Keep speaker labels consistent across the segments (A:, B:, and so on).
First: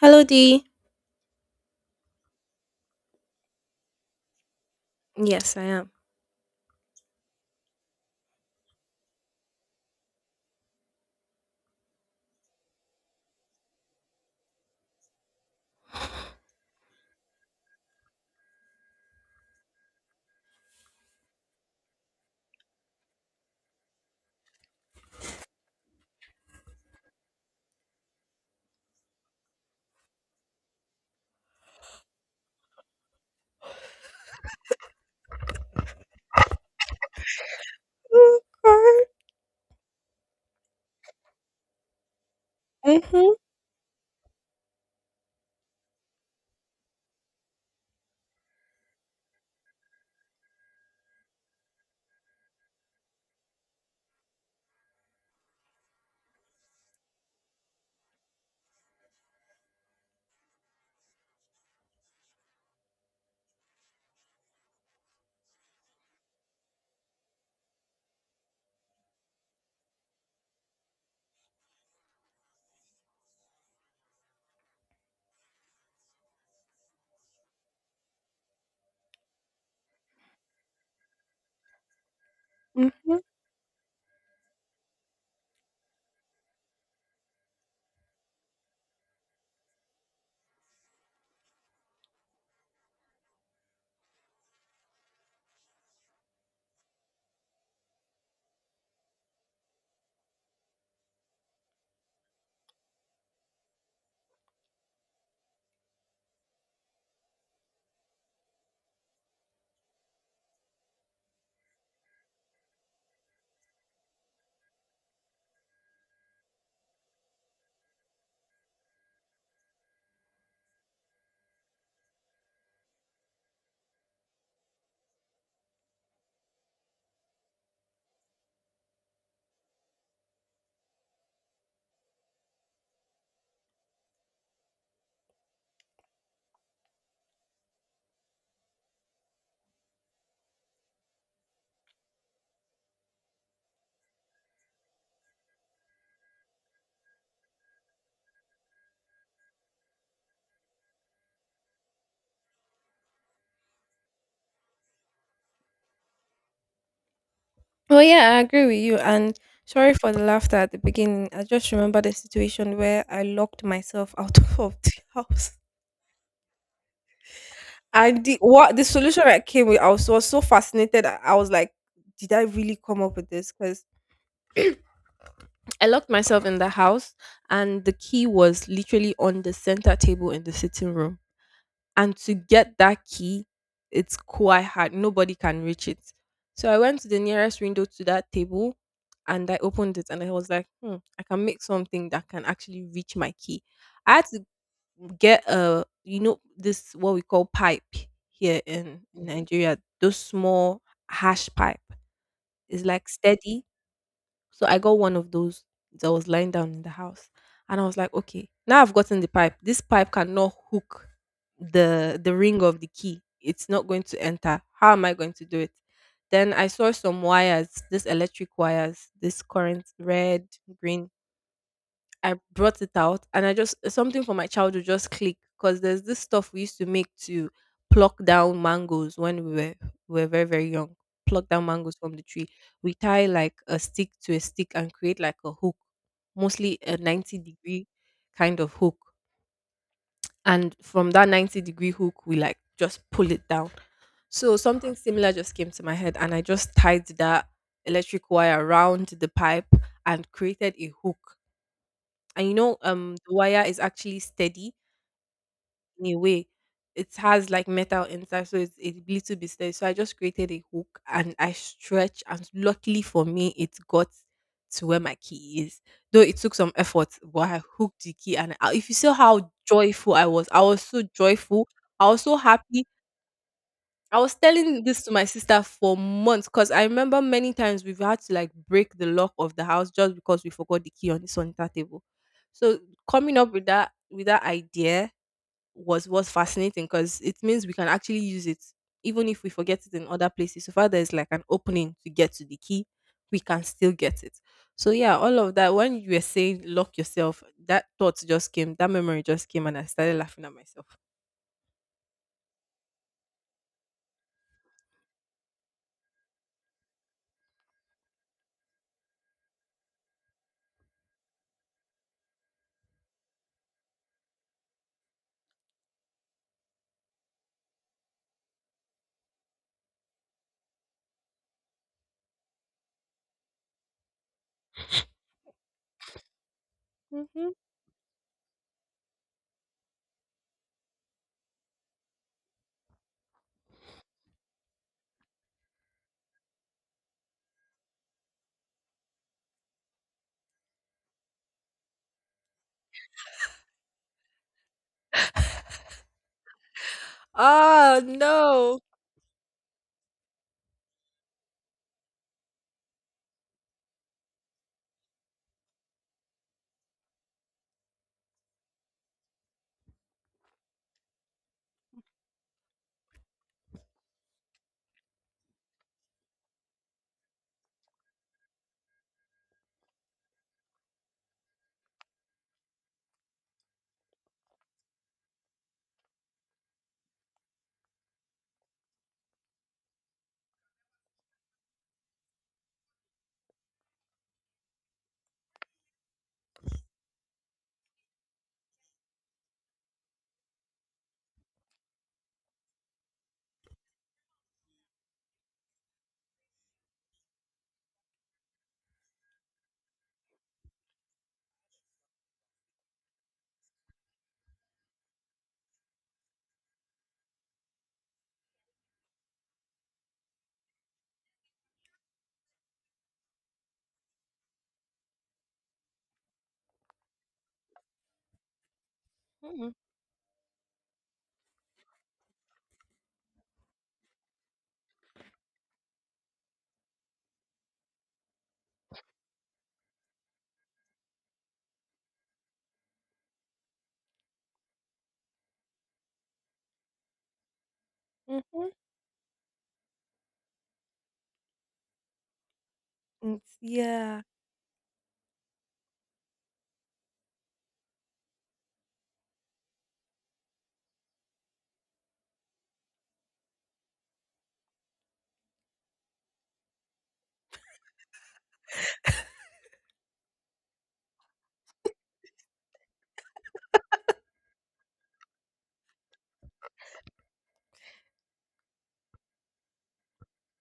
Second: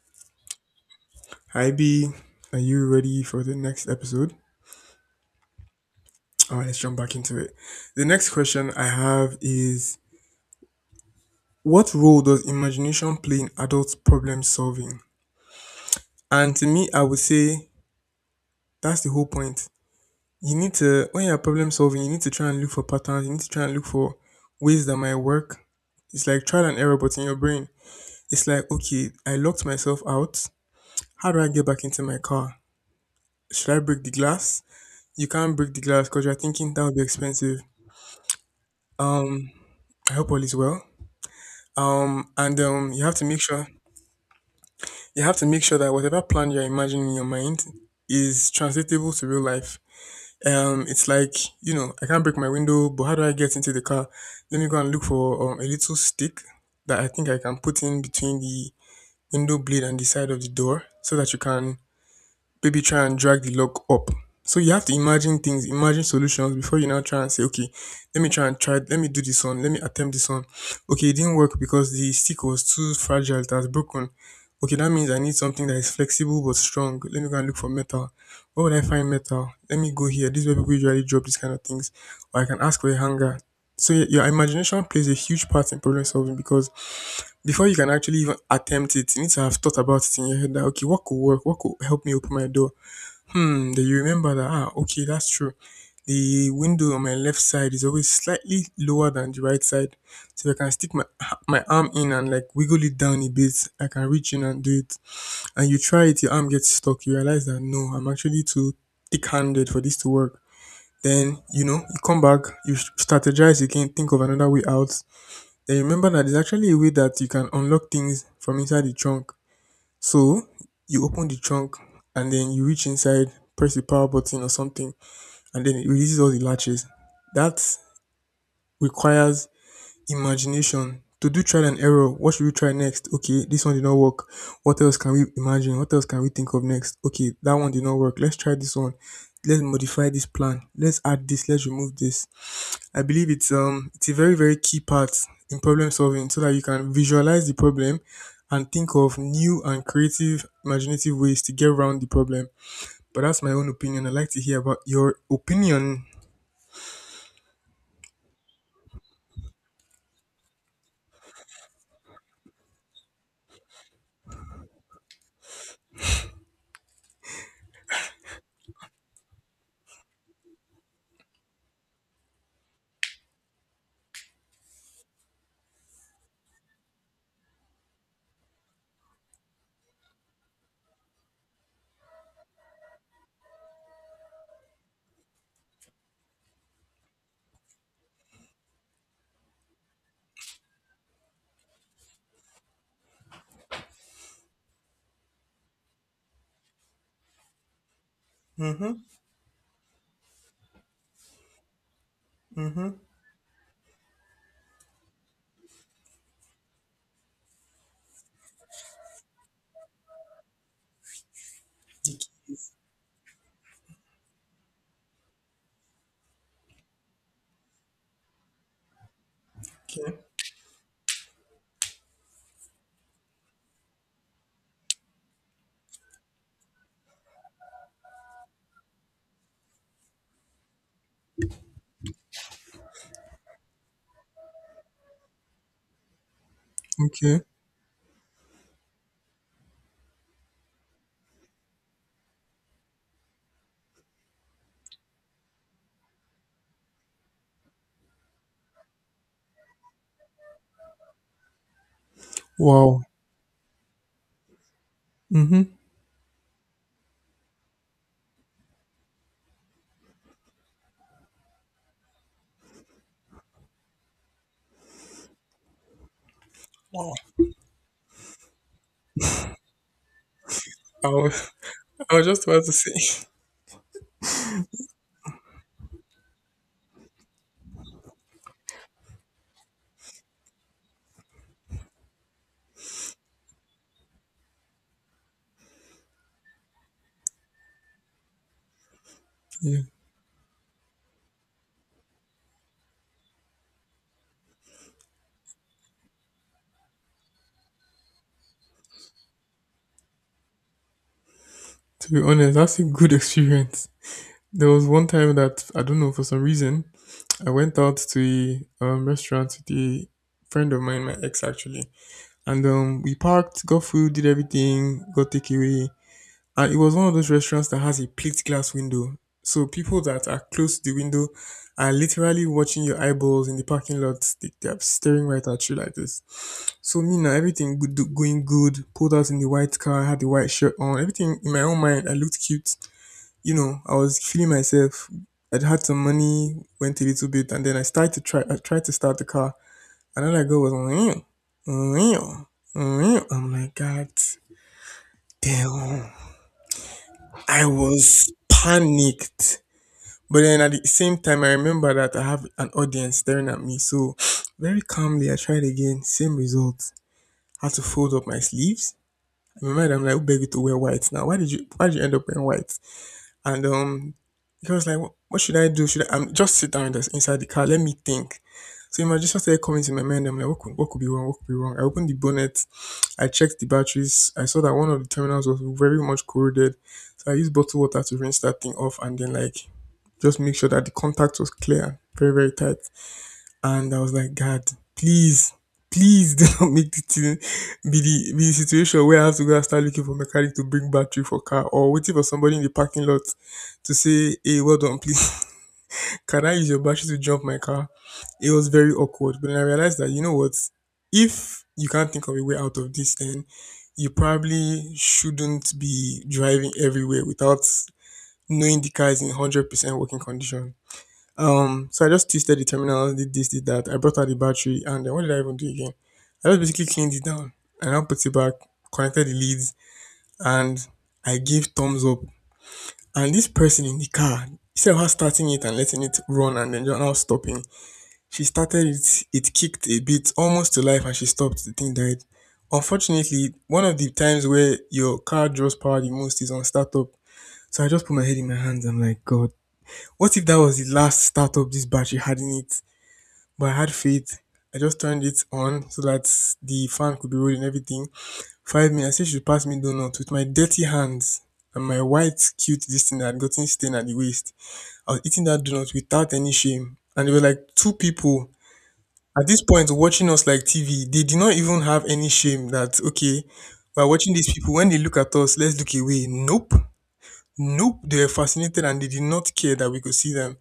A: Hello, D.
B: Hi B, are you ready for the next episode?
A: Yes, I am.
B: All right, let's jump back into it. The next question I have is: what role does imagination play in adult problem solving? And to me, I would say that's the whole point. You need to, when you're problem solving, you need to try and look for patterns, you need to try and look for ways that might work. It's like trial and error, but in your brain. It's like, okay, I locked myself out. How do I get back into my car? Should I break the glass? You can't break the glass because you're thinking that would be expensive.
A: Okay.
B: Um, I hope all is well. And you have to
A: Mhm.
B: make sure that whatever plan you're imagining in your mind is translatable to real life. It's like you know, I can't break my window, but how do I get into the car? Let me go and look for a little stick that I think I can put in between the window blade and the side of the door, so that you can maybe try and drag the log up. So you have to imagine things, imagine solutions before you now try and say, okay, let me try and try, let me do this one, let me attempt this one. Okay, it didn't work because the stick was too fragile, it has broken. Okay, that means I need something that is flexible but strong. Let me go and look for metal. Where would I find metal? Let me go here. This is where people usually drop these kind of things. Or I can ask for a
A: Mhm.
B: hanger. So your imagination plays a huge part in problem solving because before you can actually even attempt it, you need to have thought about it in your head that okay, what could work? What could help me open my door? Hmm, that you remember that. Ah, okay, that's true. The window on my left side is always slightly lower than the right side, so if I can stick my arm in and like wiggle it down a bit, I can reach in and do it. And you try it, your arm gets stuck. You realize that no, I'm actually too thick-handed for this to work. Then you know you come back, strategize again, think of another way out. Then you remember that there's actually a way that you can unlock things from inside the trunk. So, you open the trunk and then you reach inside, press the power button or something, and then it releases all the latches. That requires imagination. To do trial and error, what should we try next? Okay, this one did not work. What else can we imagine? What else can we think of next? Okay, that one did not work. Let's try this one. Let's modify this plan. Let's add this. Let's remove this. I believe it's a very very key part in problem solving so that you can visualize the problem and think of new and creative imaginative ways to get around the problem. But that's my own opinion. I'd like to hear about your opinion.
A: Well, yeah, I agree with you. And sorry for the laughter at the beginning. I just remember the situation where I locked myself out of the house. And the what the solution I came with, I was so fascinated. I was like, did I really come up with this? Because I locked myself in the house, and the key was literally on the center table in the sitting room. And to get that key, it's quite hard. Nobody can reach it. So I went to the nearest window to that table, and I opened it, and I was like, I can make something that can actually reach my key. I had to get a this what we call pipe here
B: Mhm.
A: in Nigeria, those small hash pipe. It's
B: Mhm.
A: like steady. So I got one of those that was lying down in the house. And I was like, okay, now I've gotten the pipe. This pipe cannot hook the ring of the key. It's not going to enter. How am I going to do it? Then I saw some wires, these electric wires, this current,
B: Okay.
A: red, green, I brought it out and I just something from my childhood just clicked because there's this stuff we used to make to pluck down mangoes when we were very very young. Pluck down mangoes from the tree. We tie like a stick to a stick and create like a hook, mostly a 90
B: Okay.
A: degree kind of hook. And from that 90 degree hook, we like just pull it down. So something similar just came to my head and I just tied that electric wire around the pipe and created a hook and
B: Wow.
A: the wire is actually steady
B: Mhm.
A: in a way. It has like metal inside, so it's a little bit steady. So I just created a hook and I stretch, and luckily for me, it got to where my key is. Though it took some effort,
B: Wow.
A: but I hooked the key, and if you saw how joyful I was so
B: I was
A: joyful. I
B: I
A: was
B: was
A: so
B: just about to
A: happy.
B: say.
A: I was telling this to my sister for months because I remember many times we've had to like break the lock of the house just because we forgot the key on the sanitary table. So coming up with that idea was fascinating because it means we can actually use it even if we
B: Yeah.
A: forget it in other places. So far there's like an opening to get to the key, we can still get it. So yeah, all of that when you were saying lock yourself, that thought just came, that memory just came, and I started laughing at myself.
B: To be honest, that's a good experience. There was one time that I don't know for some reason I went out to a restaurant with a friend of mine, my ex actually. And we parked, got food, did everything, got takeaway. And it was one of those restaurants that has a plate glass window. So people that are close to the window are literally watching your eyeballs in the parking lot. They are staring right at you like this. So me now,
A: Hmm.
B: everything good, going good. Pulled out in the white car, had the white shirt on. Everything in my own mind, I looked cute. You know, I was feeling myself. I'd had some money, went a little bit, and then I started to try. I tried to start the car. Another girl was real, real, real. I'm like, God damn. I
A: Oh
B: was panicked. But then at the same time, I remember that I have an audience staring at me. So very calmly, I tried again. Same result. Had to fold up my sleeves. I remember that I'm like, who beg you to wear white now? Why did you? Why did you end up wearing white? And he was like, "What should I do? Should I just sit down in the, inside the car? Let me think." So imagination started coming to my mind. I'm like, "What could be wrong? What could be wrong?" I opened the bonnet, I checked the batteries. I saw that one of the terminals was very much corroded, so I used bottled water to rinse that thing off, and then like just make sure that the contact was clear, very very tight. And I was like, God, please, please do not make it be the situation where I have to go and start looking for mechanic to bring battery for car or waiting for somebody in the parking lot to say, hey, well done, please. Can I use your battery to jump my car? It was very awkward. But then I realized that, you know what? If you can't think of a way out of this, then you probably shouldn't be driving everywhere without knowing the car is in 100% working condition. So I just tested the terminals, did this, did that. I brought out the battery, and then what did I even do again? I just basically cleaned it down. I now put it back, connected the
A: no.
B: leads, and I gave thumbs up. And this person in the car, instead of her starting it and letting it run and then just now stopping, she started it. It kicked a bit, almost to life, and she stopped. The thing died. Unfortunately, one of the times where your car draws power the most is on startup. So I just put my head in my
A: Mhm.
B: hands. I'm like, God, what if that was the last startup this battery had in it?
A: Mm,
B: But I had
A: yeah.
B: faith. I just turned it on so that the fan could be rolling everything. 5 minutes, I said she should pass me donuts with my dirty hands and my white cute this thing that had gotten stained at the waist. I was eating that donut without any shame. And there were like two people at this point watching us like TV. They did not even have any shame that okay, we're watching these people. When they look at us, let's look away. Nope. Nope, they were fascinated and they did not care that we could see them.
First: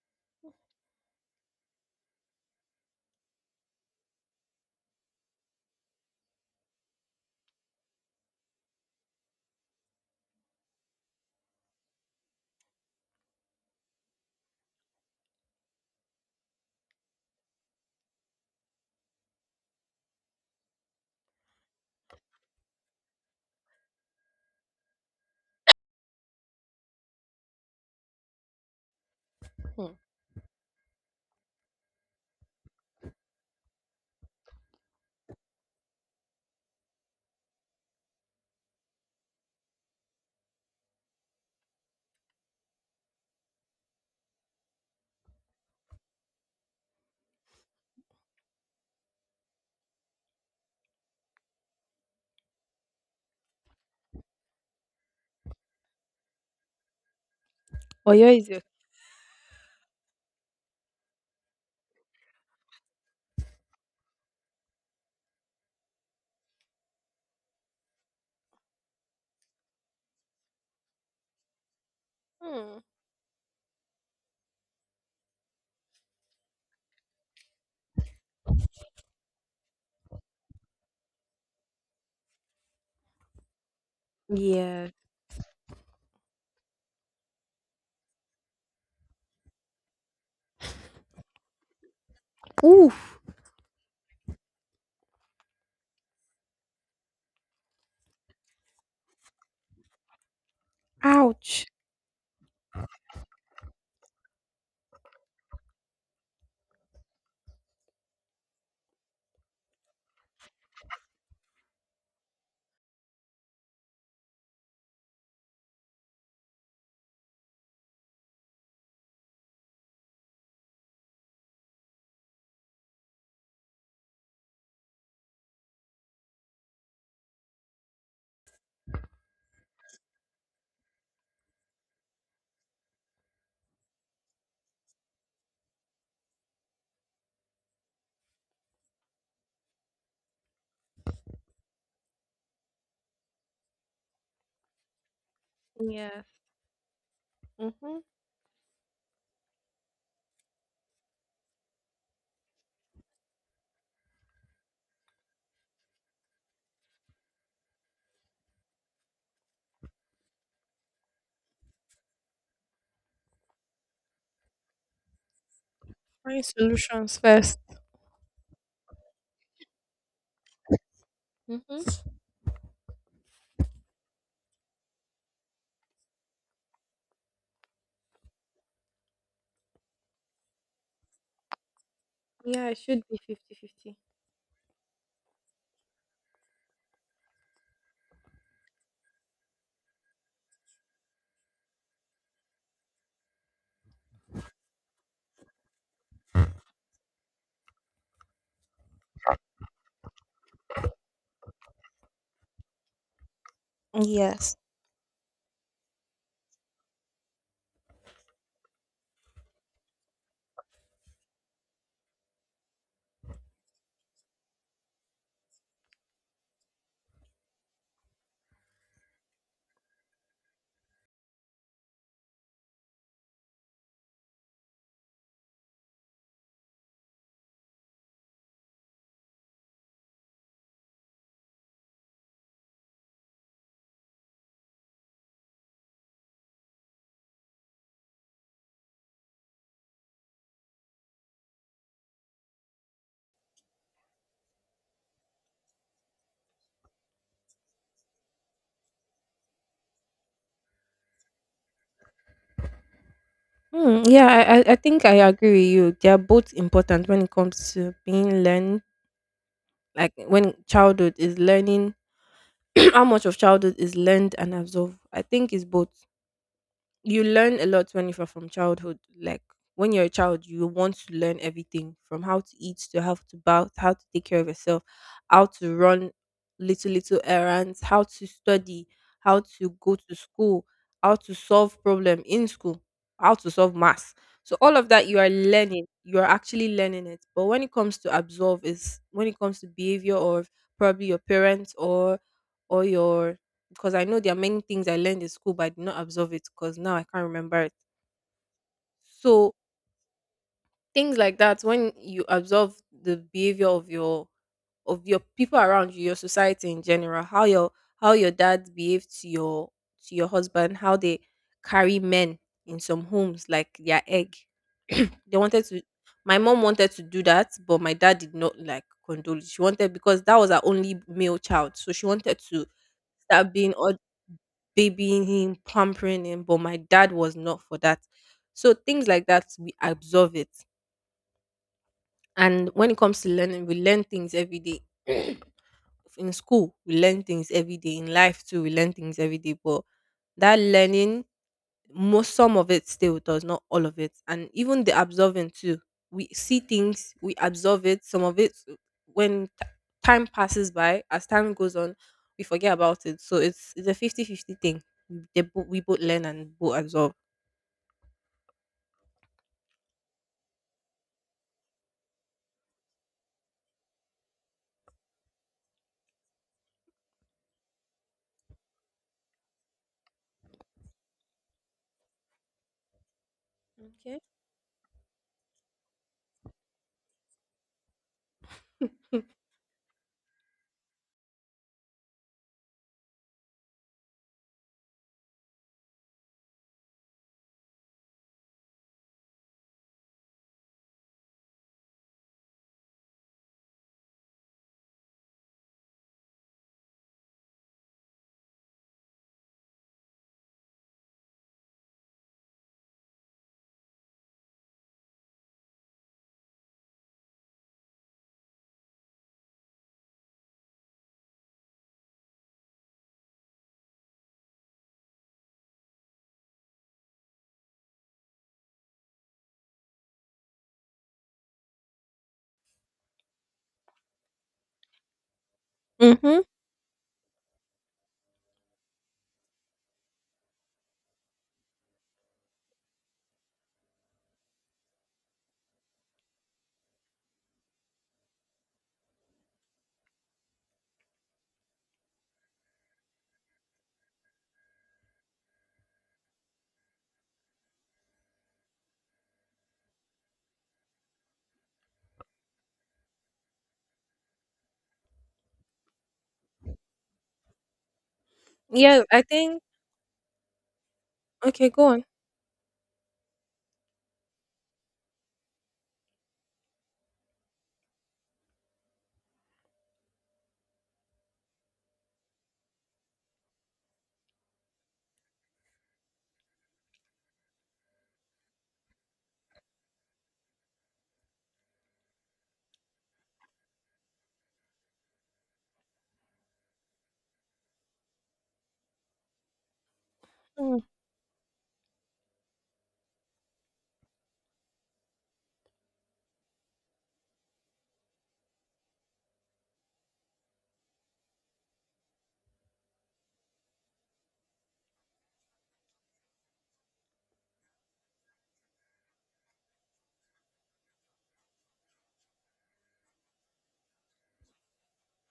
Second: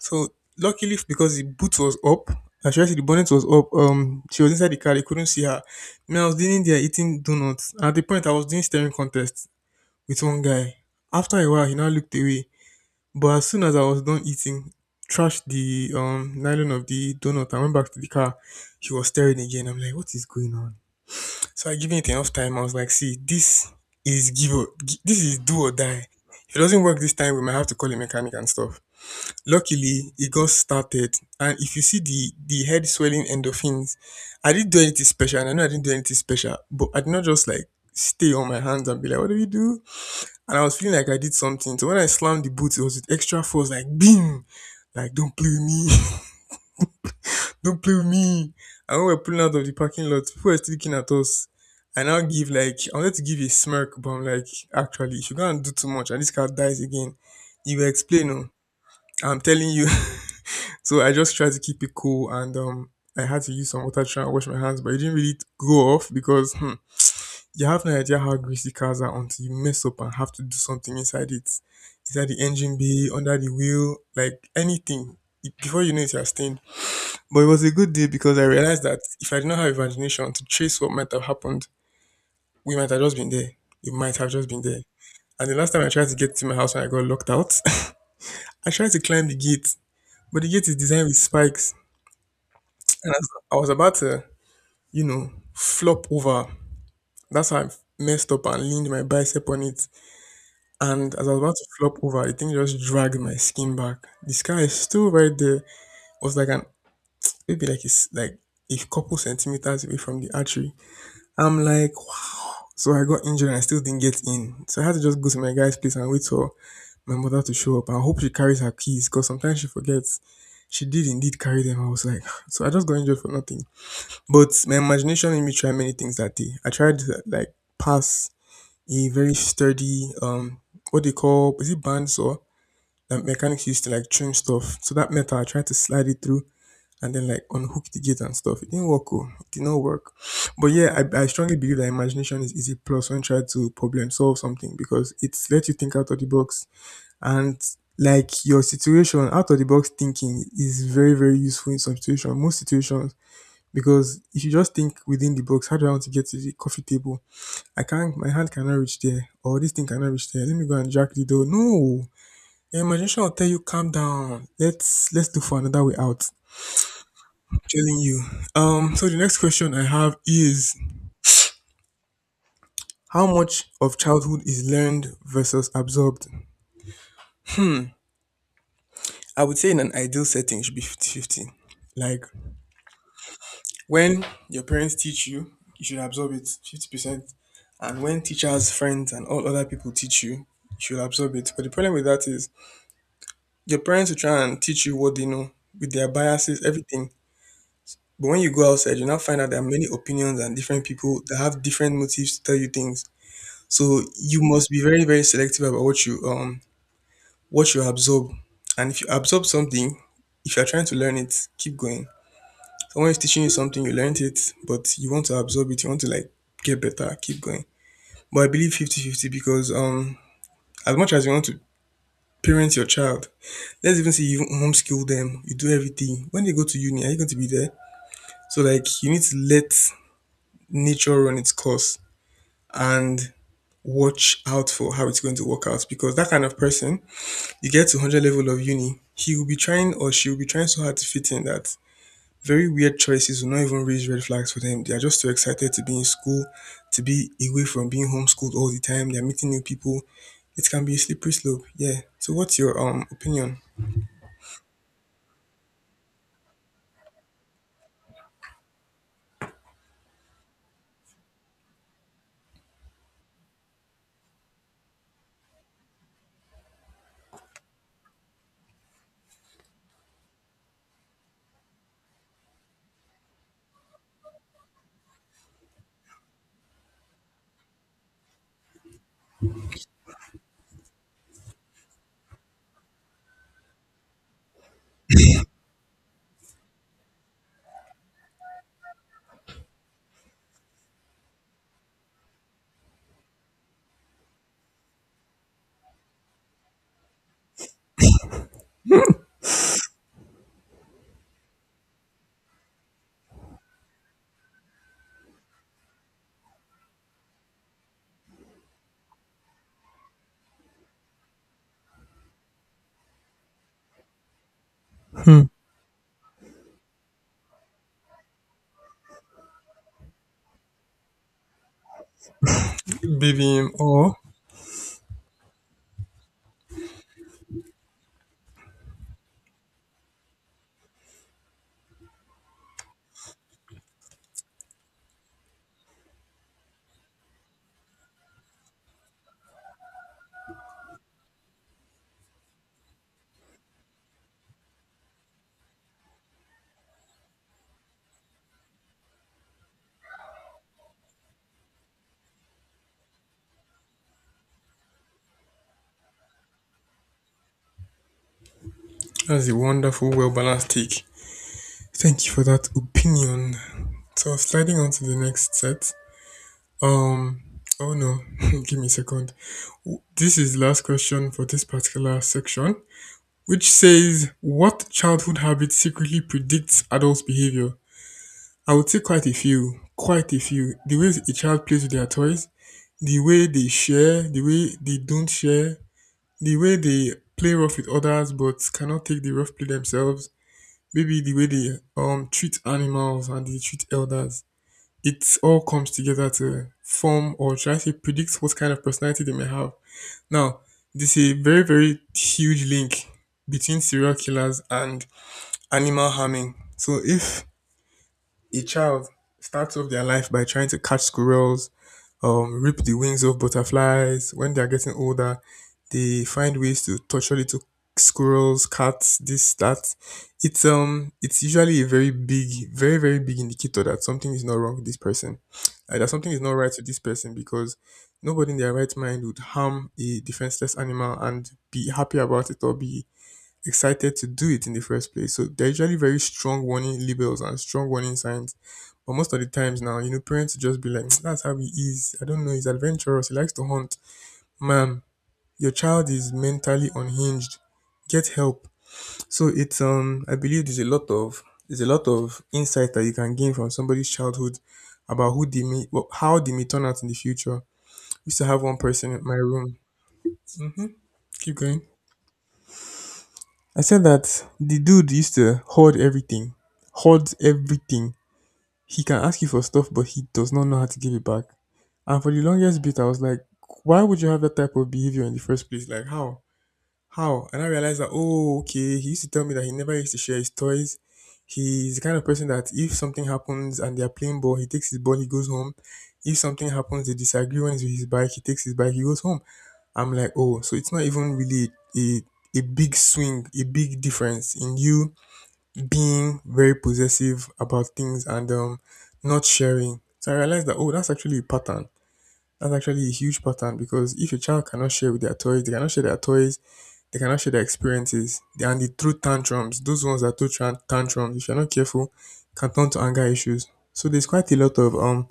B: So luckily because the boot was up, I should I say the bonnet was up, she was inside the car, they couldn't see her. Me, I was leaning there eating donuts. At the point I was doing staring contest with one guy. After a while he now looked away. But as soon as I was done eating, trashed the nylon of the donut, I went back to the car, he was staring again. I'm like, what is going on? So I given it enough time. I was like, see, this is do or die. If it doesn't work this time, we might have to call a mechanic and stuff.
A: Hmm.
B: Luckily, it got started. And if you see the head swelling endorphins, I didn't do anything special, and I know I didn't do anything special, but I did not just like stay on my hands and be like, what do we do? And I was feeling like I did something. So when I slammed the boot, it was with extra force, like bing, like don't play with me. Don't play with me. And when we are pulling out of the parking lot, people were still looking at us. I now give like I wanted to give a smirk, but I'm like, actually, if you go and do too much and this car dies again, you will
A: Oh, yeah,
B: explain. Oh,
A: is your
B: I'm telling you. So I just tried to keep it cool and I had to use some water to try and wash my hands, but it didn't really go off because hmm, you have no idea how greasy cars are until you mess up and have to do something inside it. Inside the engine
A: hmm.
B: bay, under the wheel, like anything. Before you know it, you're stained. But it was a good day because I realized that if I did not have imagination to trace what might have happened, we might have just been there. It might have just been there.
A: Yeah.
B: And the last time I tried to get to my house and I got locked out, I tried to climb the gate, but the gate is designed with spikes. And
A: Oof.
B: as I was about to, flop over, that's how I messed up and leaned my bicep on it. And as I was about
A: Ouch.
B: to flop over, the thing just dragged my skin back. The scar is still right there. It was like an, maybe like it's like a couple centimeters away from the artery. I'm like, wow. So I got injured and I still didn't get in. So I had to just go to my guy's place and wait for my mother to show up. I hope she carries her keys because sometimes she forgets. She did indeed carry them. I was like, so I just got injured for nothing. But my imagination made me try many things that day. I tried to like pass a very sturdy, what they call, is it bandsaw? That mechanics used to like trim stuff. So that metal, I tried to slide it through and then like unhook the gate and stuff. It didn't work. Oh. It did not work. But yeah, I strongly believe that imagination is easy plus when tried to problem solve something because it's let you think out of
A: Yes.
B: the box, and
A: Mm-hmm.
B: like your situation, out of the box thinking is very very useful in some situations, most situations, because if you just think within the box, how do I want to get to the coffee table? I can't, my hand cannot reach there or this thing cannot reach there. Let me go and jack the door. No, your imagination will tell you, calm down, let's look for another way out.
A: Find solutions first.
B: Telling you. So the next question I have is
A: Mm-hmm.
B: how much of childhood is learned versus absorbed? I would say in an ideal setting it should be 50 fifty. Like
A: Yeah, it should be 50-50.
B: when your parents teach you, you should absorb it 50%. And when teachers, friends and all other people teach you, you should absorb it. But the problem with that is your parents will try and teach you what they know with their biases, everything. But when you go outside, you now find out there are many opinions and different people that have different motives to tell you things. So you
A: Yes.
B: must be very, very selective about what you absorb. And if you absorb something, if you're trying to learn it, keep going. Someone is teaching you something, you learned it, but you want to absorb it, you want to like get better, keep going. But I believe fifty-fifty because as much as you want to parent your child, let's even say you homeschool them, you do everything. When they go to uni, are you going to be there? So like you need to let nature run its course and watch out for how it's going to work out, because that kind of person, you get to 100 level of uni, he will be trying or she will be trying so hard to fit in that very weird choices will not even raise red flags for them. They are just too excited to be in school, to be away from being homeschooled all the time. They're meeting new people. It can be a slippery slope. Yeah. So what's your opinion?
A: Hmm. Yeah, I think I agree with you. They are both important when it comes to being learned. Like when childhood is learning, how much of childhood is learned and absorbed. I think it's both. You learn a lot when you're from childhood. Like when you're a child, you want to learn everything from how to eat to how to bath, how to take care of yourself, how to run little little errands, how to study, how to go to school, how to solve problem in school, how to solve maths. So all of that you are learning, you are actually learning it. But when it comes to absorb is when it comes to behavior or probably your parents or your because I know there are many things I learned in school, but I did not absorb it because now I can't remember it. So things like that, when you absorb the behavior of your people around you, your society in general, how your dad behave to your husband, how they carry men in some homes like their egg. they wanted to my mom wanted to do that, but my dad did not like condole it. She wanted because that was her only male child. So she wanted to start
B: Baby him
A: being all
B: or
A: babying him, pampering him, but my dad was not for that. So things like that, we absorb it. And when it comes to learning, we learn things every day. In school we learn things every day, in life too we learn things every day, but that learning, most some of it stay with us, not all of it. And even the absorbing too, we see things, we absorb it, some of it. When time passes by, as time goes on, we forget about it. So it's a 50 50 thing. They, bo- we both learn and both absorb.
B: that's a wonderful, well balanced take. Thank you for that opinion. So sliding on to the next set. Um oh no, give me a second. This is the last question for this particular section, which
A: Okay.
B: says, what childhood habits secretly predicts adult behavior? I would say quite a few, quite a few. The way a child plays with their toys, the way they share, the way they don't share, the way they play rough with others but cannot take the rough play themselves, maybe the way they treat animals and they treat elders. It all comes together to form, or should I say predicts, what kind of personality they may have. Now, this is a very, very huge link between serial killers and animal harming. So if a child starts off their life by trying to catch squirrels, rip the wings of butterflies, when they are getting older, they find ways to torture little squirrels, cats, this, that. It's usually a very big, very, very big indicator that something is not wrong with this person, that something
A: Mm-hmm.
B: is not right with this person, because nobody in their right mind would harm a defenseless animal and be happy about it or be excited to do it in the first place. So they're usually very strong warning labels and strong warning signs. But most of the times now, you know, parents just be like, "Hmm, that's how he is. I don't know, he's adventurous, he likes to hunt." Ma'am, your child is mentally unhinged. Get help. So it's I believe there's a lot of insight that you can gain from somebody's childhood about who they may, well, how they may turn out in the future. We used to have one
A: Yeah,
B: person
A: I
B: in my
A: think.
B: room. Hmm. Keep
A: Okay,
B: going.
A: go
B: I said that the dude used to hoard everything, hoards everything. He can ask you for stuff, but he does not know how to give it back. And for the longest bit, I was like, why would you have that type of behavior in the first place? Like, how? How? And I realized that, oh, okay, he used to tell me that he never used to share his toys. He's the kind of person that if something happens and they're playing ball, he takes his ball, he goes home. If something happens, they disagree when he's with his bike, he takes his bike, he goes home. I'm like, "Oh, so
A: on.
B: it's not even really a a big swing, a big difference in you being very possessive about things and not sharing." So I realized that, oh, that's actually a pattern. That's actually a huge pattern, because if a child cannot share with their toys, they cannot share their toys, they cannot share their experiences, and they throw tantrums. Those ones that throw tantrums, if you're not careful, can turn to anger issues. So there's quite a lot of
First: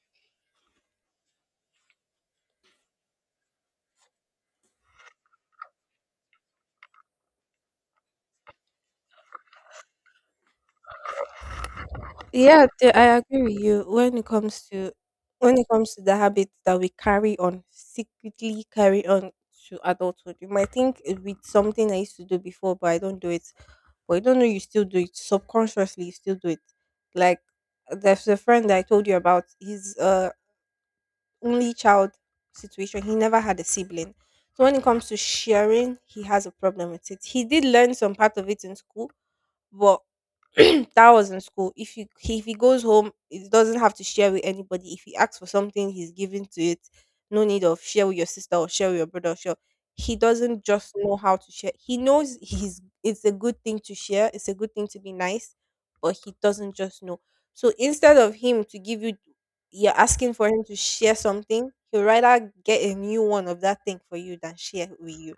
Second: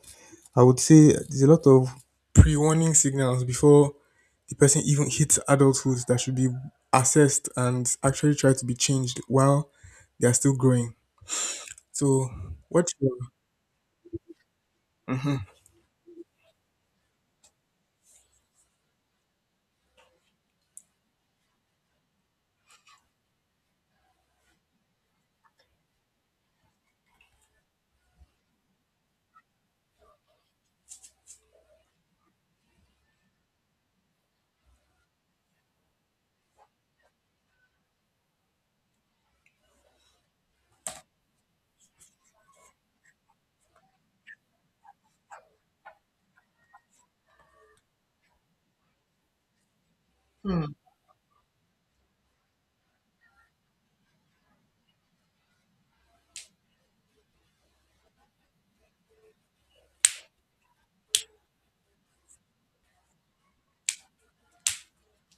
B: I would say there's a lot of pre warning signals before the person even hits adulthood that should be assessed and actually try to be changed while they are still growing. So,
A: Yeah,
B: what should
A: I agree with you. When it comes to the habits that we carry on, secretly carry on to adulthood, you might think it with something I used to do before, but I don't do it. But you don't know you still do it subconsciously. You still do it. Like there's a friend that I told you about. His only child situation. He never had a sibling. So when it comes to sharing, he has a problem with it. He did learn some part of it in school, but that was in school. If he goes home, he doesn't have to share with anybody. If he asks for something, he's giving to it. No need of share with your sister or share with your brother. Or share. He doesn't just know how to share. He knows he's it's a good thing to share. It's a good thing to be nice, but he doesn't just know. So instead of him to give you, you're asking for him to share something. He'll rather get a new one of that thing for you than share with you.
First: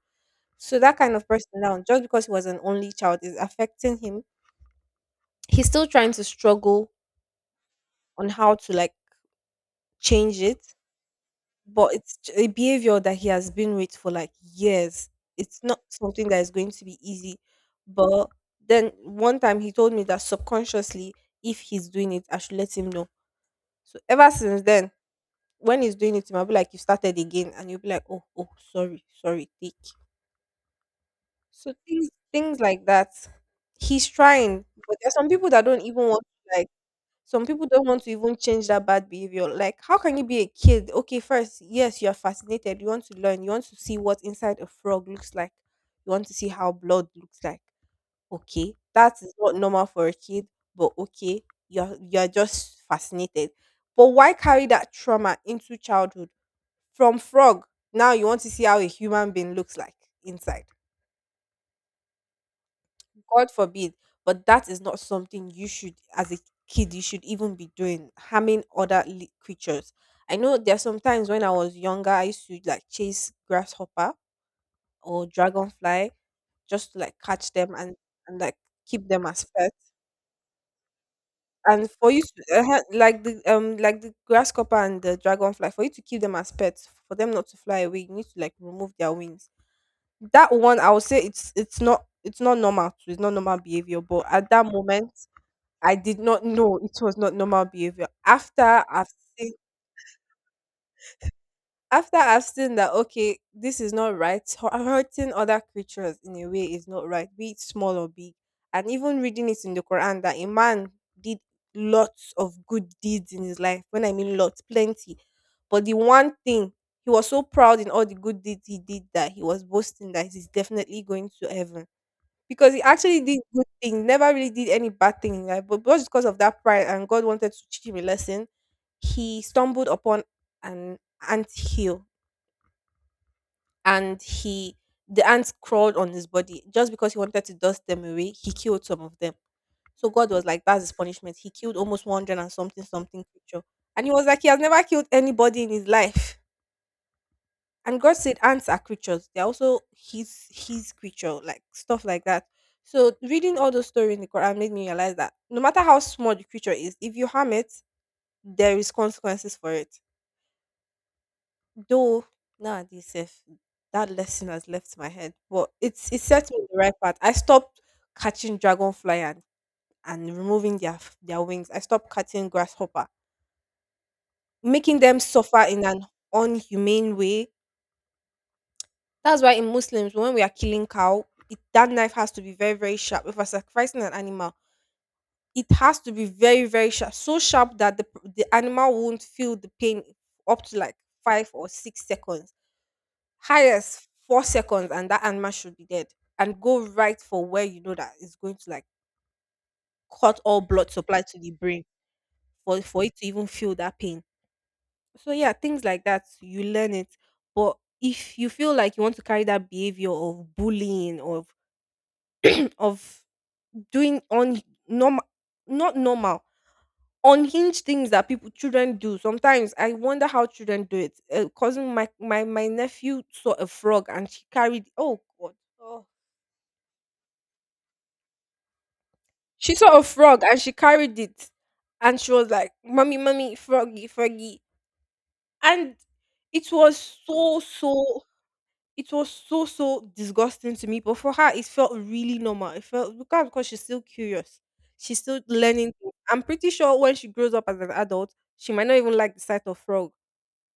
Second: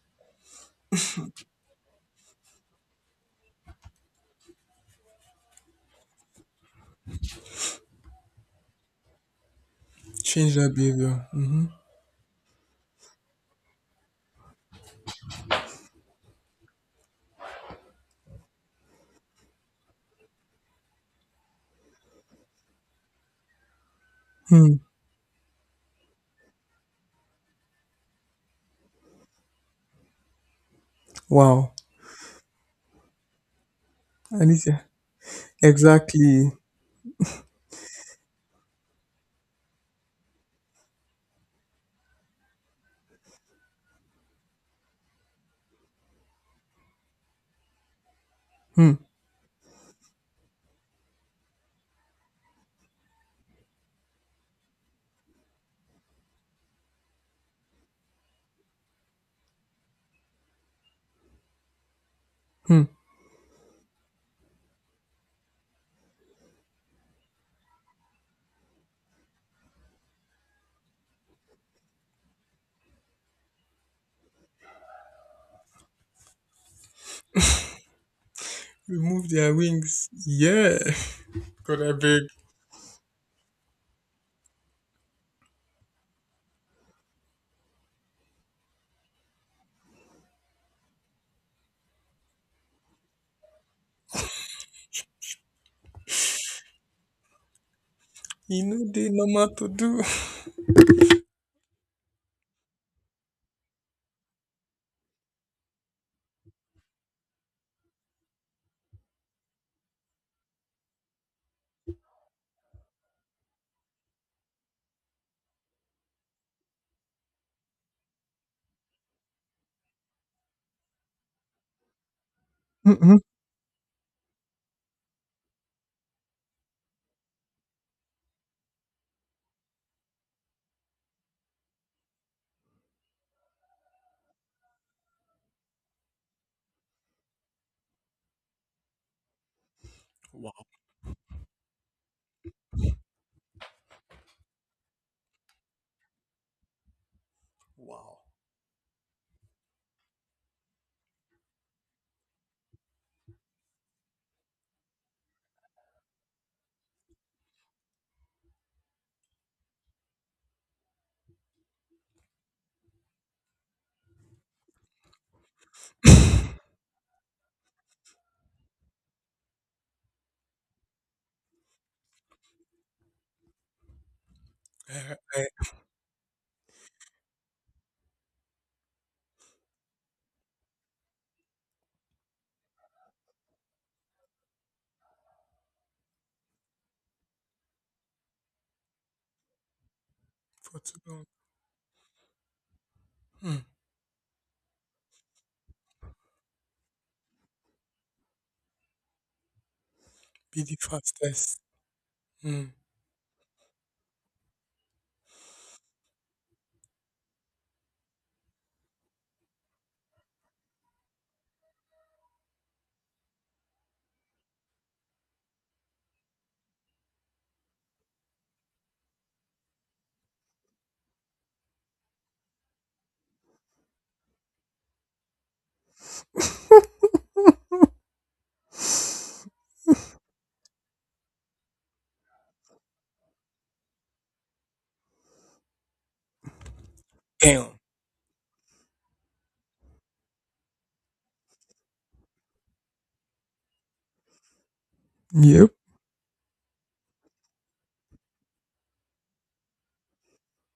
A: So that kind of person now, just because he was an only child, is affecting him. He's still trying to struggle on how to like change
B: change
A: it,
B: that behavior? Mhm.
A: but it's a behavior that he has been with for like years. It's not something that is going to be easy. But then one time he told me that subconsciously, if he's doing it, I should let him know. So ever since
B: Hmm.
A: then, when he's doing it, I'll be like, "You started again," and you'll be like, "Oh, oh, sorry, sorry, take."
B: Wow.
A: So things like that, he's
B: I need
A: trying.
B: to-
A: But there's some people that don't even want
B: exactly.
A: to like... Some people don't want to even change that bad behavior. Like, how can you be a kid? Okay, first, yes, you're fascinated. You want to learn. You want to see what inside a frog looks like. You want to see how blood looks like. Okay,
B: Hmm.
A: that is not normal for a kid, but okay, you're just fascinated. But why carry that trauma into childhood? From frog, now you want to see how a human being looks like inside. God forbid, but that is not something you should, as a kid, you should even be doing, harming other creatures. I know there are some times when I was younger, I used to like chase grasshopper or dragonfly just to like catch them, and like keep them
B: Remove
A: as
B: their
A: pets.
B: wings. Yeah. God,
A: And
B: I
A: for
B: beg.
A: you to like the grasshopper and the dragonfly, for you to keep them as pets, for them not to fly away, you need to like remove their wings. That one, I would say it's not normal. It's not normal behavior. But at that moment, I did not know it was not normal behavior.
B: You know, they normal
A: Seen,
B: to do.
A: after I've seen that, okay, this is not right. Hurting other creatures in a way is not right, be it small or big. And even reading it in the Quran that a man did lots of good deeds in his life. When I mean lots, plenty. But the one thing, he was so proud in all the good deeds he did that he was boasting that he's definitely going to heaven because he
B: Mhm.
A: actually did good thing, never really did any bad thing in life. But just because of that pride and God wanted to teach him a lesson, he stumbled upon an ant hill and he the ants crawled on his body just because he wanted to dust them away. He killed some of them. So God was
B: Wow.
A: like, "That's his punishment." He killed almost 100 and something something creature, and he was like, he has never killed anybody in his life. And God
B: Wow.
A: said ants are creatures. They're also his creature, like stuff like that. So reading all those stories in the Quran made me realize that no matter how small the creature is, if you harm it, there is consequences for it. Though nowadays, if that lesson has left my head. But it set me on the right path. I stopped catching dragonfly and removing their wings. I stopped catching grasshopper, making
B: I,
A: them
B: I,
A: suffer in an unhumane way. That's why in Muslims, when we are killing cow, that knife has to be very, very sharp. If we're sacrificing an animal, it has to be very, very sharp, so sharp that the animal won't feel the pain up to
B: for
A: like
B: too long.
A: 5 or 6 seconds,
B: Hmm.
A: highest 4 seconds, and that animal should be dead. And go right for where you know that it's going to like cut all
B: Be the
A: blood supply to the
B: fastest.
A: brain
B: Hmm.
A: for it to even feel that pain. So yeah, things like that you learn it, but if you feel like you want to carry that behavior of bullying of of doing on normal, not normal, unhinged things that people children do. Sometimes I wonder how children do it. Cousin, my nephew saw a frog and she carried, oh god, oh, she saw a frog and she carried it and she was like, mommy mommy, froggy froggy. And it was
B: Damn.
A: It was so, so disgusting to me, but for her, it felt really normal. It felt, because she's still curious. She's still
B: Yep.
A: learning things. I'm pretty sure when she grows up as an adult, she might not even like the sight of frog.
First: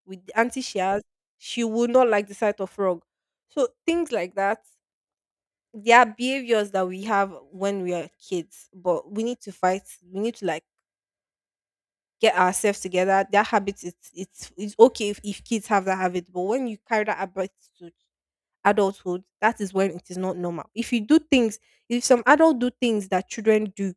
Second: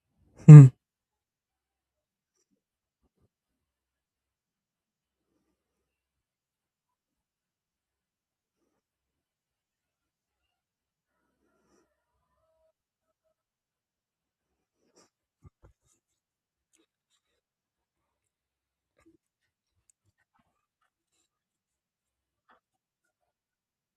A: With the auntie
B: Hmm.
A: she has, she would not like the sight of frog. So things like that, they are behaviors that we have when we are kids, but we need to fight. We need to like get ourselves together. That habit, it's okay if kids have that habit, but when you carry that habit to adulthood, that is when it is not normal. If you do things, if some adult do things that children do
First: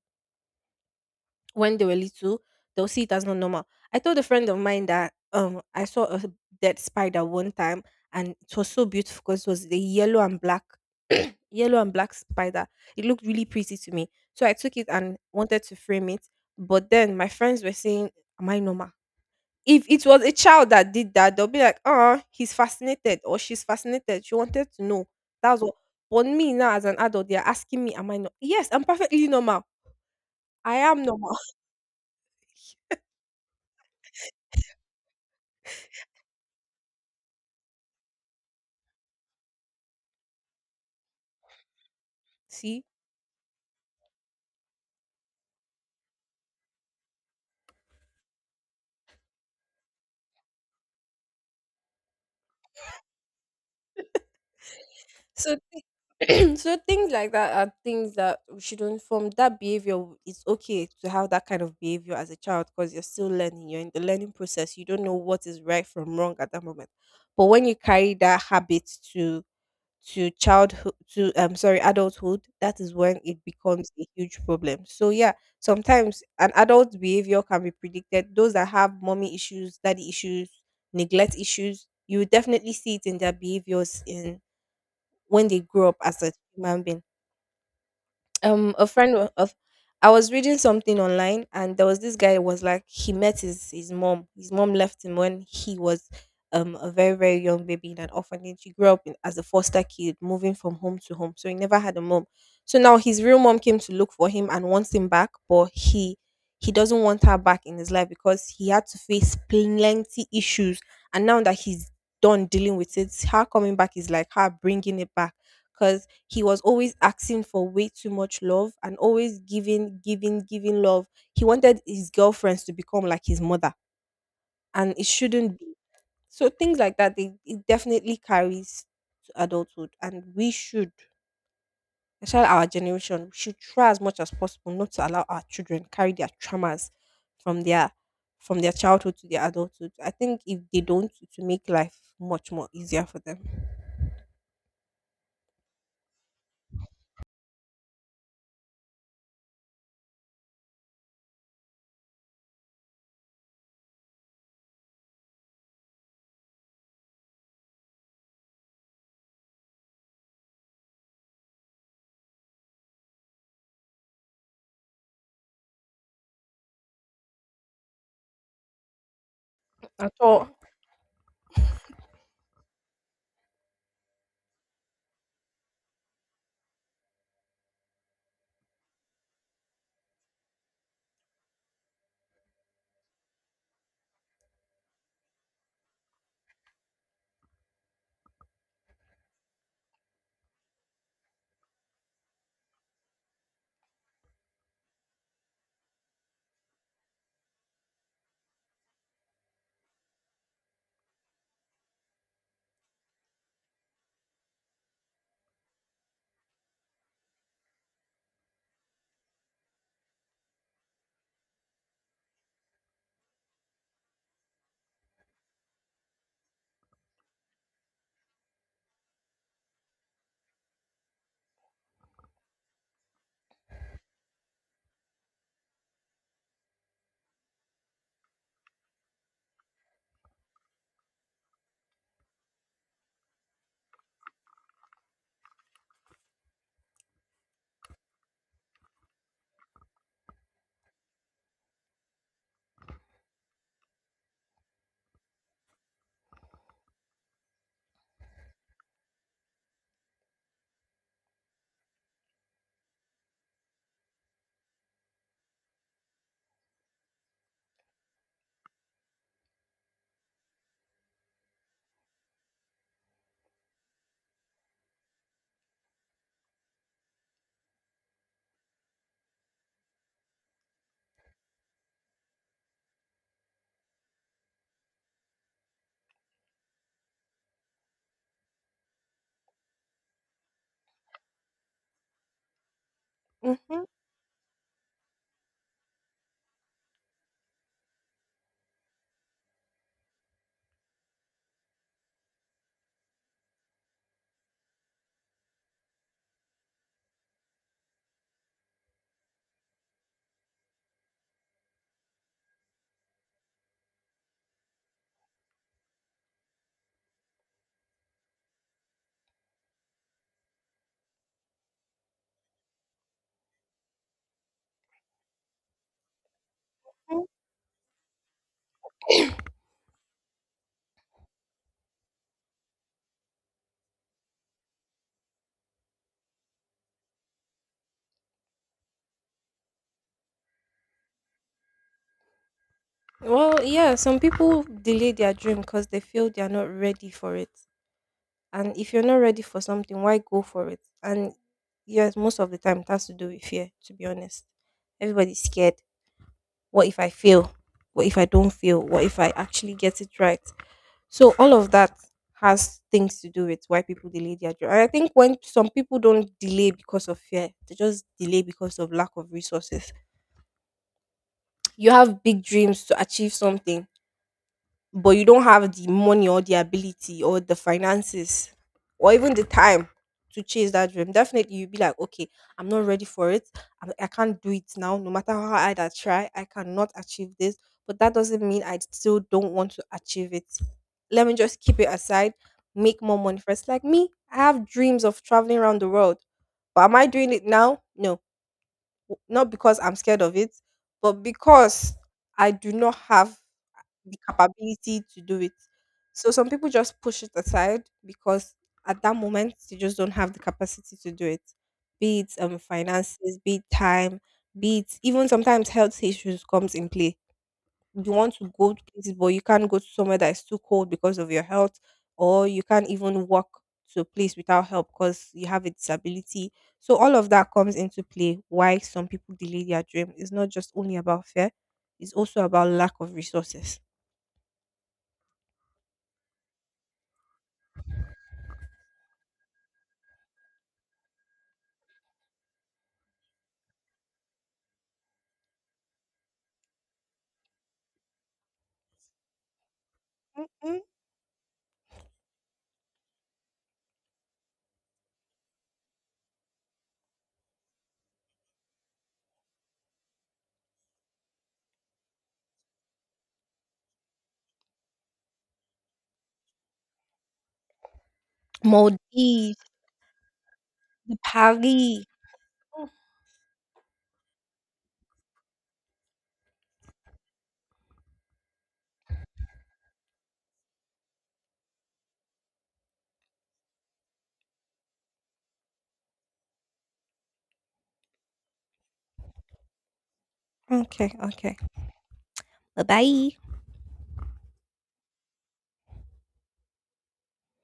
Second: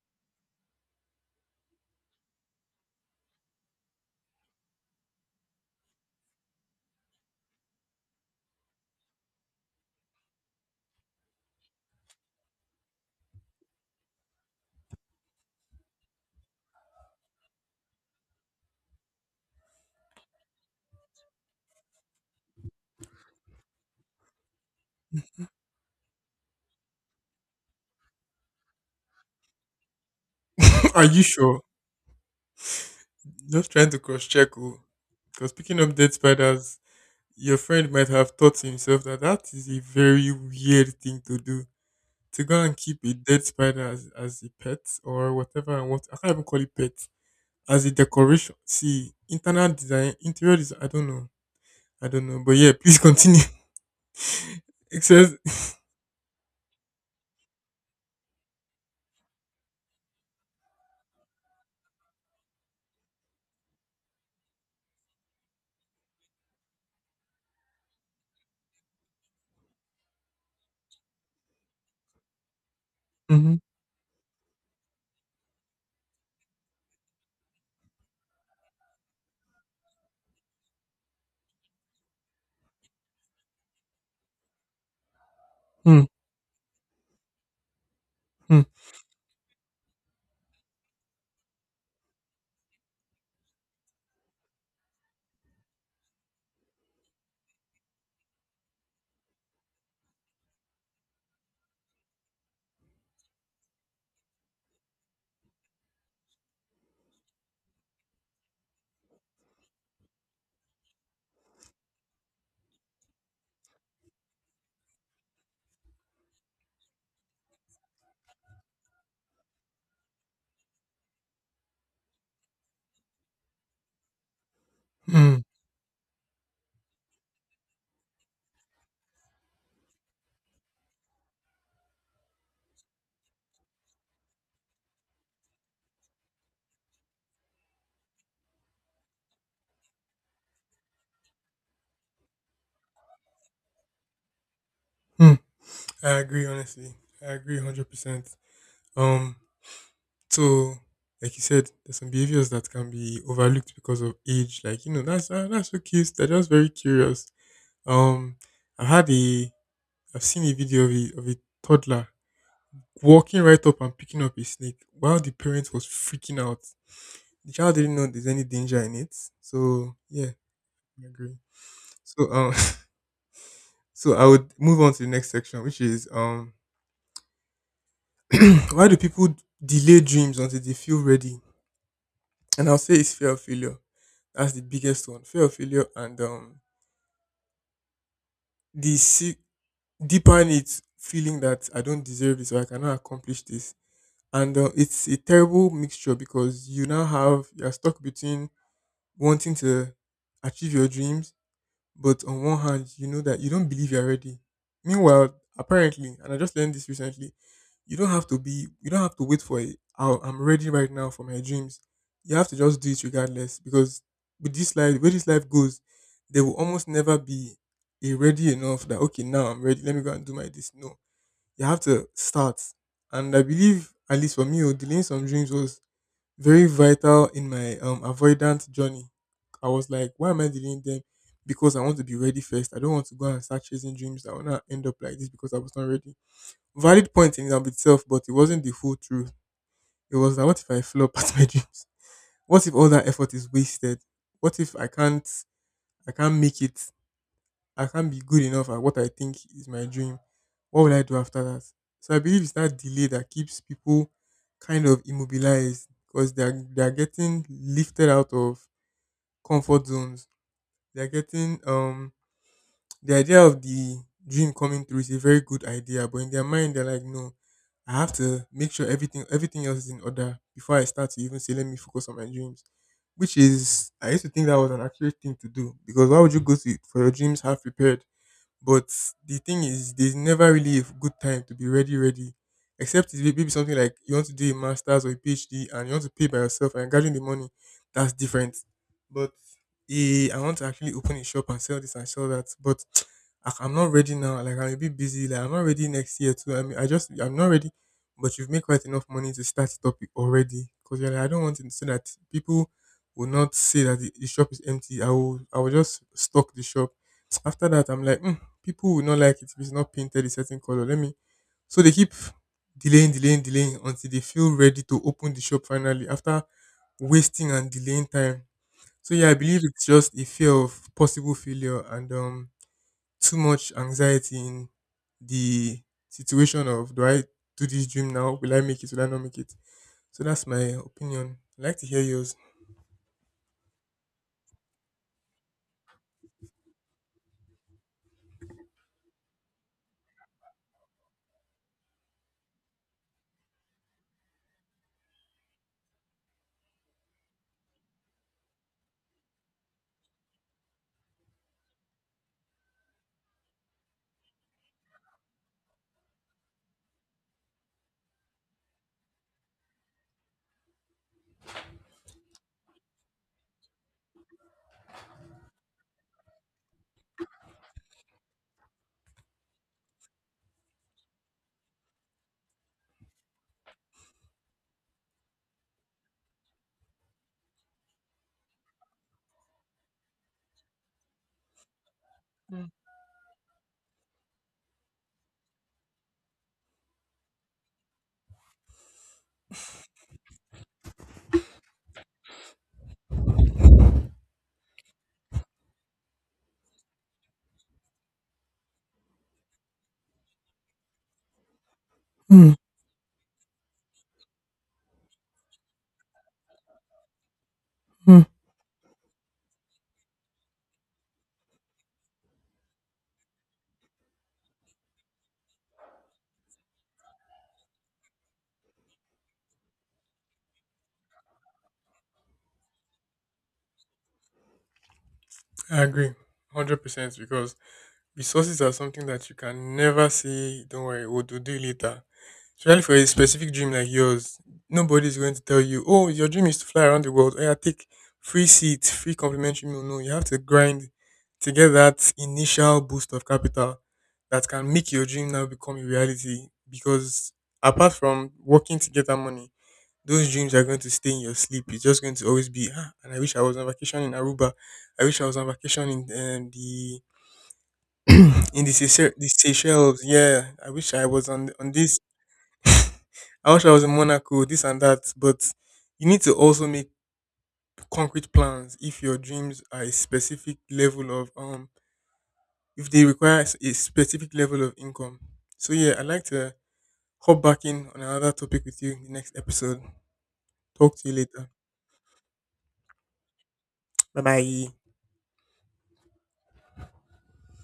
A: when they were little, they'll see it as not normal. I told a friend of mine that I saw a dead spider one time and it was so beautiful because it was the yellow and black yellow and black spider. It looked really pretty to me. So I took it and wanted to frame it. But then my friends were saying, am I normal? If it was a child that did that, they'll be like, he's fascinated or she's fascinated. She wanted to know." That's what. But me now, as an adult, they're asking me, "Am I not?" Yes, I'm perfectly normal. I
B: Are
A: am
B: you
A: normal.
B: sure? Just trying to cross check. Because picking up dead spiders, your friend might have thought to himself that that is a very weird thing to do. To go and
A: See,
B: keep a dead spider as a pet or whatever, and what, I can't even call it pet, as a decoration. See, internal design, interior design, I don't know. I don't know. But yeah, please continue. Except,
A: so so things like that are things that we shouldn't form. That behavior, it's okay to have that kind of behavior as a child because you're still learning. You're in the learning process. You don't know what is right from wrong at that moment. But when you carry that habit to childhood, to sorry, adulthood, that is when it
B: mhm.
A: becomes a huge problem. So yeah, sometimes an adult's behavior can be predicted. Those that have mommy issues, daddy issues, neglect issues, you will definitely see it in their behaviors in when they grow up
B: Hmm.
A: as a human being.
B: Hmm.
A: A friend wa- of I was reading something online and there was this guy was like, he met his mom. His mom left him when he was a very, very young baby in an orphanage. He grew up in, as a foster kid, moving from home to home, so he never had a mom. So now his real mom came to look for him and wants him back, but he doesn't want her back in his life because he had to face plenty issues, and now that he's done dealing with it, her coming back is like her bringing it back, because he was always asking for way too much love and always giving, giving, giving love. He wanted his girlfriends to become like his mother, and it
B: mm,
A: shouldn't be. So things like that, they, it definitely carries to adulthood, and we should, especially our generation, should try as much as possible not to allow our children carry their traumas from their from their childhood to their adulthood. I think if they don't, to make life much more easier for them
B: mm, I agree, honestly. I agree 100%. Um, So, like you said, there's some behaviors that can be overlooked because of age. Like you know, that's ah, that's so cute. They're just very curious. Um, I had a, I've seen a video of a toddler walking right up and picking up a snake while the parent was freaking out. The child didn't know there's any danger in it. So
A: at
B: yeah,
A: all.
B: I agree. So so I would move on to the next section, which is why do people delay dreams until they feel ready? And I'll say it's fear of failure. That's the biggest one. Fear of failure and the sick deeper it feeling that I don't deserve this or I cannot accomplish this. And it's a terrible mixture because you now have you're stuck between wanting to achieve your dreams, but on one hand, you know that you don't believe you're ready. Meanwhile, apparently, and I just learned this recently, you don't have to wait for it. "Oh, I'm ready right now for my dreams." You have to just do it regardless, because with this life, where this life goes, there will almost never be a ready enough that, okay, now I'm ready. Let me go and do my this. No. You have to start. And I believe, at least for me, oh, delaying some dreams was very vital in my avoidant journey. I was like, why am I delaying them? Because I want to be ready first. I don't want to go and start chasing dreams that will not end up like this because I was not ready. Valid point in and of itself, but it wasn't the full truth. It was that what if I flop at my dreams? What if all that effort is wasted? What if I can't make it? I can't be good enough at what I think is my dream. What will I do after that? So I believe it's that delay that keeps people kind of immobilized because they're getting lifted out of comfort zones. They're getting um the idea of the dream coming through is a very good idea, but in their mind they're like, no, I have to make sure everything else is in order before I start to even say let me focus on my dreams. Which is I used to think that was an accurate thing to do because why would you go to for your dreams half prepared? But the thing is, there's never really a good time to be ready, ready. Except it's maybe something
A: Hmm.
B: like you want to do a master's or a PhD and you want to pay by yourself and gathering the money. That's different. But I want to actually open a shop and sell this and sell that. But I'm not ready now. Like I'm a bit busy. Like I'm not ready next year too. I mean, I'm not ready. But you've made quite enough money to start it up already. Cause you're like, I don't want it so that people will not say that the shop is empty. I will just stock the shop. After that, I'm like, "Hmm, people will not like it if it's not painted a certain color. Let me." So they keep delaying, delaying, delaying until they feel ready to open the shop finally after wasting and delaying time. So yeah, I believe it's just a fear of possible failure and too much anxiety in the situation of do I do this dream now? Will I make it? Will I not make it? So that's my opinion. I'd like to hear yours.
A: Well, yeah, some people delay their dream because they feel they are not ready for it. And if you're not ready for something, why go for it? And yes, most of the time it has to do with fear, to be honest. Everybody's scared. What if I fail? What if I don't fail? What if I actually get it right? So all of that has things to do with why people delay their dream. And I think when some people don't delay because of fear, they just delay because of lack of resources. You have big dreams to achieve something, but you don't have the money or the ability or the finances or even the time to chase that dream, definitely you'll be like, okay, I'm not ready for it. I can't do it now. No matter how hard I try, I cannot achieve this. But that doesn't mean I still don't want to achieve it. Let me just keep it aside, make more money first. Like me, I have dreams of traveling around the world. But am I doing it now? No. Not because I'm scared of it, but because I do not have the capability to do it. So some people just push it aside because at that moment they just don't have the capacity to do it. Be it
B: Mm,
A: finances, be it time, be it even sometimes health issues comes in play. You
B: mm.
A: want to go to places, but you can't go to somewhere that is too cold because of your health, or you can't even walk to a place without help because you have a disability. So all of that comes into play. Why some people delay their dream? It's not just only about fear; it's also about lack of resources.
B: I agree, 100% because resources are something that you can never say, don't worry, we'll do it later. Especially for a specific dream like yours, nobody's going to tell you, oh, your dream is to fly around the world. Oh, yeah, take free seats, free complimentary meal. No, you have to grind to get that initial boost of capital that can make your dream now become a reality. Because apart from working to get that money, those dreams are going to stay in your sleep. It's just going to always be, ah, and I wish I was on vacation in Aruba. I wish I was on vacation in the Seychelles, the
A: Modi,
B: Seychelles. Yeah, I wish I was on this.
A: Paris.
B: I wish I was in Monaco, this and that. But you need to also make concrete plans if your dreams are a specific level of if they require a specific level of income. So yeah, I'd like to hop back in on another topic with you in the next episode. Talk to
A: Okay,
B: you later.
A: okay. Bye bye.
B: Bye bye.